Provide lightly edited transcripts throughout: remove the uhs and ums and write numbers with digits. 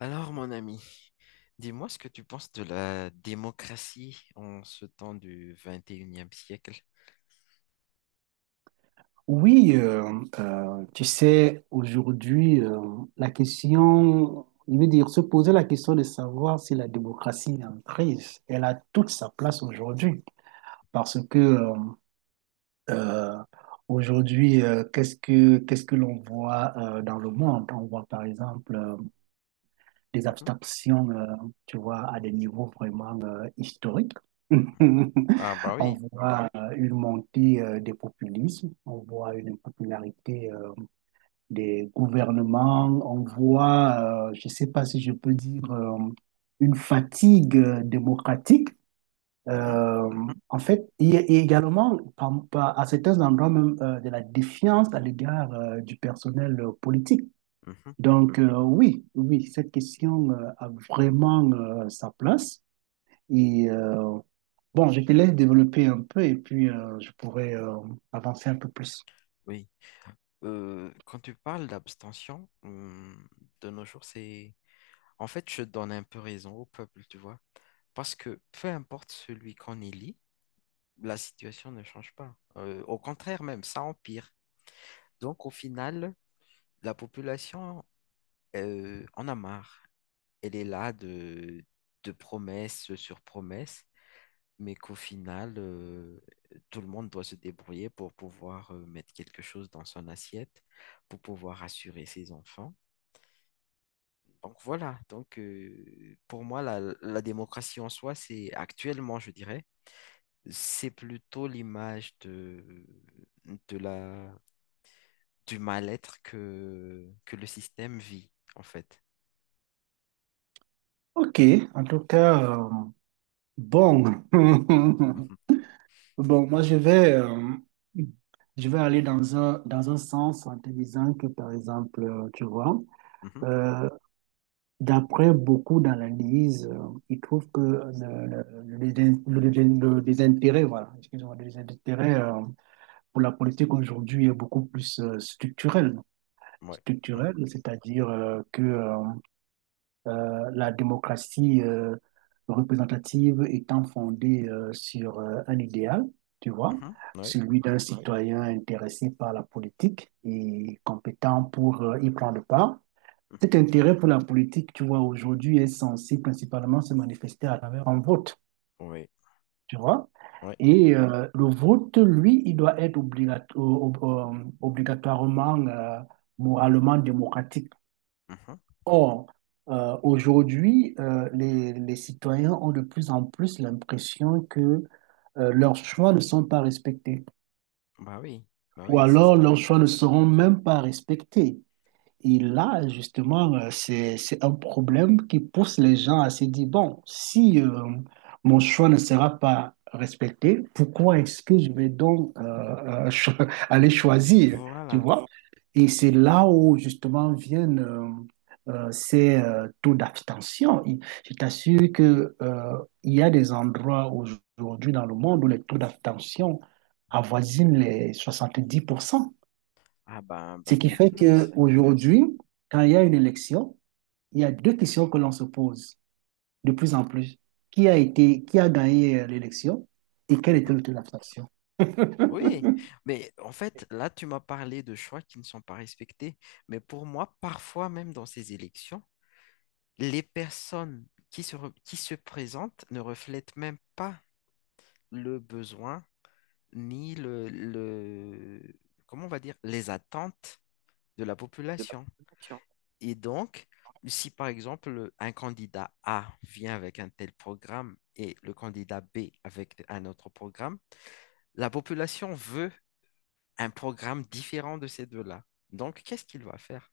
Alors, mon ami, dis-moi ce que tu penses de la démocratie en ce temps du 21e siècle. Oui, tu sais, aujourd'hui, la question, je veux dire, se poser la question de savoir si la démocratie est en crise, elle a toute sa place aujourd'hui. Parce que euh, aujourd'hui, qu'est-ce que l'on voit dans le monde? On voit par exemple des Mhm. abstractions, tu vois, à des niveaux vraiment historiques. Ah bah On oui. voit une montée des populismes, on voit une popularité des gouvernements, on voit, je ne sais pas si je peux dire, une fatigue démocratique. Mhm, Euh, En fait, il y a également à certains endroits même de la défiance à l'égard du personnel politique. mhm. Donc oui, oui, cette question a vraiment sa place. Et euh, bon, je te laisse développer un peu et puis je pourrais avancer un peu plus. Oui. Quand tu parles d'abstention, de nos jours, c'est. En fait, je donne un peu raison au peuple, tu vois. Parce que peu importe celui qu'on élit, la situation ne change pas. Au contraire même, ça empire. Donc, au final, la population, en a marre. Elle est là de, promesse sur promesse, mais qu'au final, tout le monde doit se débrouiller pour pouvoir mettre quelque chose dans son assiette, pour pouvoir assurer ses enfants. Donc voilà, pour moi, la démocratie en soi, c'est actuellement, je dirais, c'est plutôt l'image de la, du mal-être que le système vit, en fait. Ok, en tout cas, bon. Mhm, Bon, moi, je vais aller dans dans un sens en te disant que, par exemple, tu vois, mhm, euh, d'après beaucoup d'analyses, ils trouvent que le désintérêt, voilà, excusez-moi, le désintérêt pour la politique aujourd'hui est beaucoup plus structurel. ouais, Structurel, c'est-à-dire que la démocratie représentative étant fondée sur un idéal, tu vois, mhm, mhm, ouais, celui d'un citoyen intéressé par la politique et compétent pour y prendre part. mhm, Cet intérêt pour la politique, tu vois, aujourd'hui est censé principalement se manifester à travers un vote, ouais, tu vois. ouais. Le vote, lui, il doit être obligatoirement, moralement démocratique. Mhm. Or, aujourd'hui, les citoyens ont de plus en plus l'impression que leurs choix ne sont pas respectés, Bah oui, bah ou oui, c'est alors ça. leurs choix ne seront même pas respectés. Et là, justement, c'est un problème qui pousse les gens à se dire, bon, si mon choix ne sera pas respecté, pourquoi est-ce que je vais donc euh, cho- aller choisir, tu Voilà. vois? Et c'est là où, justement, viennent ces taux d'abstention. Je t'assure que, il y a des endroits aujourd'hui dans le monde où les taux d'abstention avoisinent les 70%, Ah bah, ce bah qui même fait plus. qu'aujourd'hui, quand il y a une élection, il y a deux questions que l'on se pose de plus en plus. Qui a gagné l'élection et quelle était Mhm. l'autre faction? Oui, mais en fait, là, tu m'as parlé de choix qui ne sont pas respectés, mais pour moi, parfois même dans ces élections, les personnes qui se présentent ne reflètent même pas le besoin ni le, comment on va dire, les attentes de la population. Et donc, si par exemple un candidat A vient avec un tel programme et le candidat B avec un autre programme, la population veut un programme différent de ces deux-là. Donc, qu'est-ce qu'il va faire?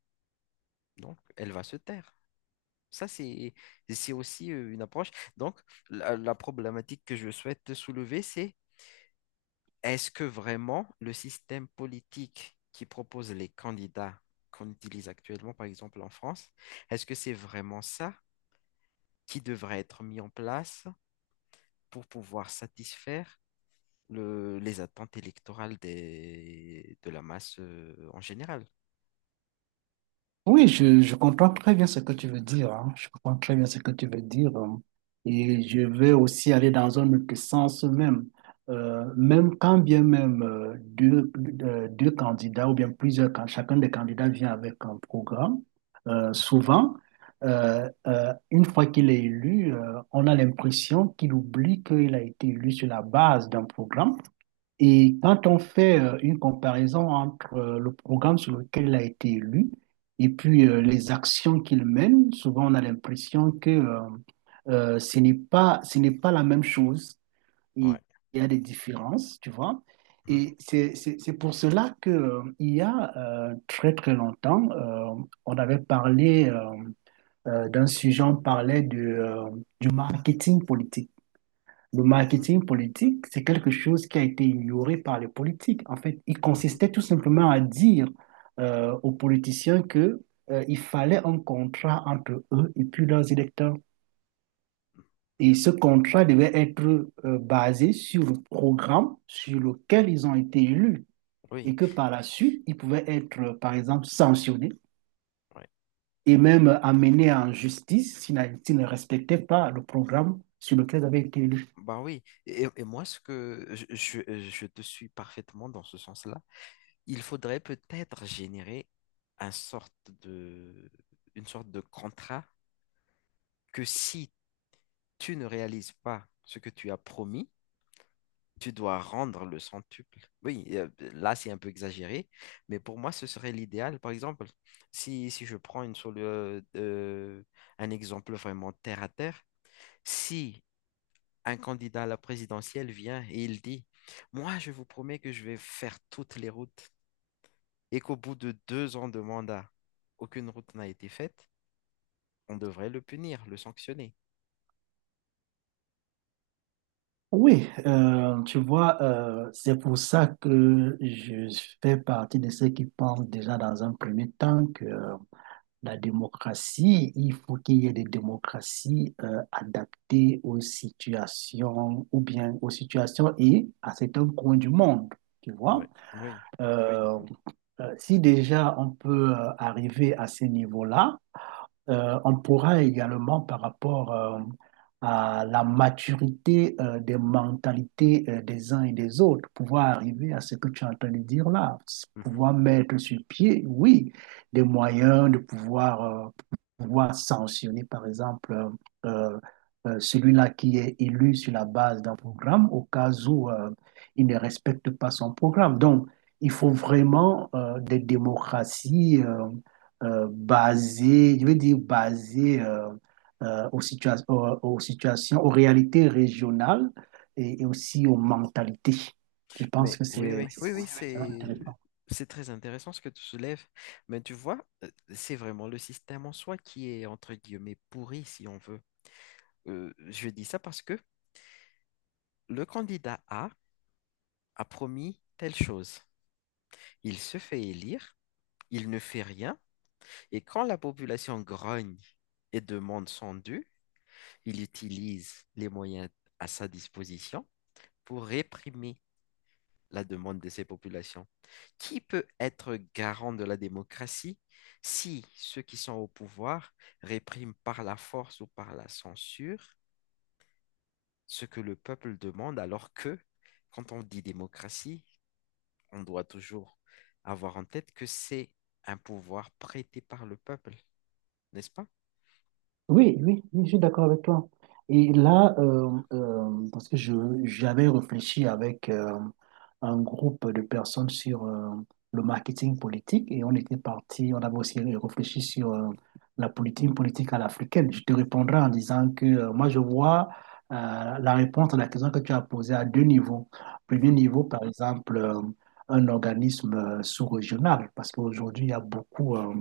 Donc, elle va se taire. Ça, c'est aussi une approche. Donc, la problématique que je souhaite soulever, c'est est-ce que vraiment le système politique qui propose les candidats qu'on utilise actuellement, par exemple en France, est-ce que c'est vraiment ça qui devrait être mis en place pour pouvoir satisfaire les attentes électorales de la masse en général. Oui, je comprends très bien ce que tu veux dire, hein. Je comprends très bien ce que tu veux dire, hein. Et je vais aussi aller dans un autre sens même. Même quand bien même deux candidats ou bien plusieurs, quand chacun des candidats vient avec un programme, souvent, une fois qu'il est élu, on a l'impression qu'il oublie qu'il a été élu sur la base d'un programme et quand on fait une comparaison entre le programme sur lequel il a été élu et puis les actions qu'il mène, souvent on a l'impression que ce n'est pas la même chose. Ouais. Il y a des différences, tu vois. Mhm, C'est pour cela que, il y a très très longtemps, on avait parlé d'un sujet, on parlait du marketing politique. Le mhm, marketing politique, c'est quelque chose qui a été ignoré par les politiques. En fait, il mhm. consistait tout simplement à dire aux politiciens que il fallait un contrat entre eux et puis leurs électeurs. Et ce contrat devait être basé sur le programme sur lequel ils ont été élus et Oui. que par la suite, ils pouvaient être, par exemple, sanctionnés Ouais. et même amenés en justice s'ils ne respectaient pas le programme sur lequel ils avaient été élus. Bah oui. Et moi, ce que je te suis parfaitement dans ce sens-là, il faudrait peut-être générer un sorte de, une sorte de contrat que si tu ne réalises pas ce que tu as promis, tu dois rendre le centuple. Oui, là, c'est un peu exagéré, mais pour moi, ce serait l'idéal. Par exemple, si je prends un exemple vraiment terre à terre, si un candidat à la présidentielle vient et il dit, moi, je vous promets que je vais faire toutes les routes, et qu'au bout de deux ans de mandat, aucune route n'a été faite, on devrait le punir, le sanctionner. Oui, tu vois, c'est pour ça que je fais partie de ceux qui pensent déjà dans un premier temps que la démocratie, il faut qu'il y ait des démocraties adaptées aux situations ou bien aux situations et à certains coins du monde, tu Ouais, vois. oui. Oui. Mhm, Si déjà on peut arriver à ce niveau-là, on pourra également, par rapport à la maturité des mentalités des uns et des autres, pouvoir arriver à ce que tu es en train de dire là, mhm. pouvoir mettre sur pied, oui, des moyens de pouvoir, pouvoir sanctionner, par exemple, euh, celui-là qui est élu sur la base d'un programme au cas où il ne respecte pas son programme. Donc, il faut vraiment des démocraties, basé, je veux dire basé aux situations, aux réalités régionales et aussi aux mentalités. Je pense Mais que oui, c'est oui, oui, oui, oui, c'est intéressant. c'est très intéressant ce que tu soulèves. Mais tu vois, c'est vraiment le système en soi qui est entre guillemets pourri, si on veut. Je dis ça parce que le candidat A a promis telle chose. Il se fait élire, il ne fait rien, et quand la population grogne et demande son dû, il utilise les moyens à sa disposition pour réprimer la demande de ces populations. Qui peut être garant de la démocratie si ceux qui sont au pouvoir répriment par la force ou par la censure ce que le peuple demande alors que quand on dit démocratie, on doit toujours avoir en tête que c'est un pouvoir prêté par le peuple, n'est-ce pas? Oui, oui, oui, je suis d'accord avec toi. Et là, parce que je j'avais réfléchi avec un groupe de personnes sur le marketing politique et on était parti, on avait aussi réfléchi sur la politique politique à l'africaine. Je te répondrai en disant que moi, je vois euh, la réponse à la question que tu as posée à deux niveaux. Premier Mhm, niveau, par exemple, un organisme sous-régional, parce qu'aujourd'hui, il y a beaucoup euh,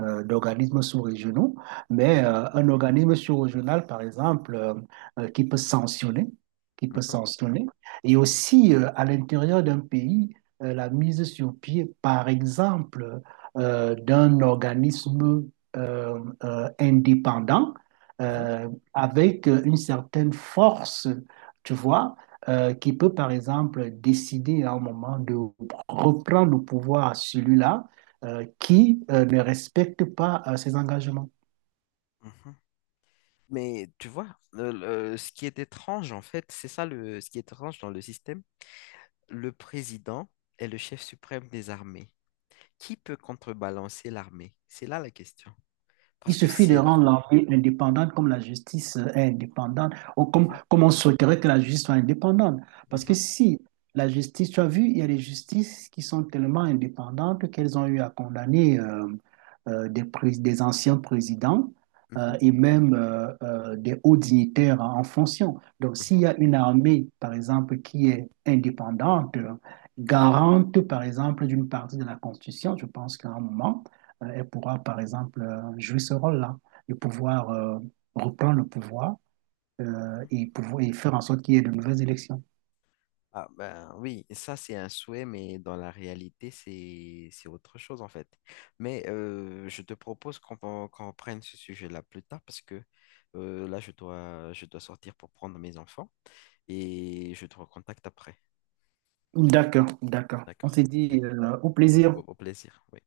euh, d'organismes sous-régionaux, mais mhm, un organisme sous-régional, par exemple, euh, qui peut sanctionner, qui peut mhm, sanctionner, et aussi à l'intérieur d'un pays, la mise sur pied, par exemple, d'un organisme indépendant mhm, euh, avec une certaine force, tu vois, qui peut, par exemple, décider à un moment de reprendre le pouvoir à celui-là qui ne respectent pas ces engagements. mhm. Mais tu vois, ce qui est étrange en fait, c'est ça ce qui est étrange dans le système. Le président est le chef suprême des armées. Qui peut contrebalancer l'armée? C'est là la question. Il Parce que suffit de si, là-. rendre l'armée indépendante comme la justice est indépendante, ou comme, Mhm, comme on souhaiterait que la justice soit indépendante. Parce que mhm, si la justice, tu as vu, il y a des justices qui sont tellement indépendantes qu'elles ont eu à condamner des anciens présidents mhm, et même des hauts dignitaires en en fonction. Donc, s'il mhm, y a une armée, par exemple, qui est indépendante, garante, par exemple, d'une partie de la Constitution, je pense qu'à un moment, elle pourra, par exemple, jouer ce rôle-là et pouvoir reprendre le pouvoir mhm. Pouvoir et faire en sorte qu'il y ait de nouvelles élections. Ah ben oui, ça c'est un souhait, mais dans la réalité c'est autre chose en fait. Mais je te propose qu'on reprenne ce sujet-là plus tard parce que là je dois sortir pour prendre mes enfants et je te recontacte après. D'accord, d'accord. On D'accord? s'est dit Oui, au oui, plaisir. Au plaisir. Oui.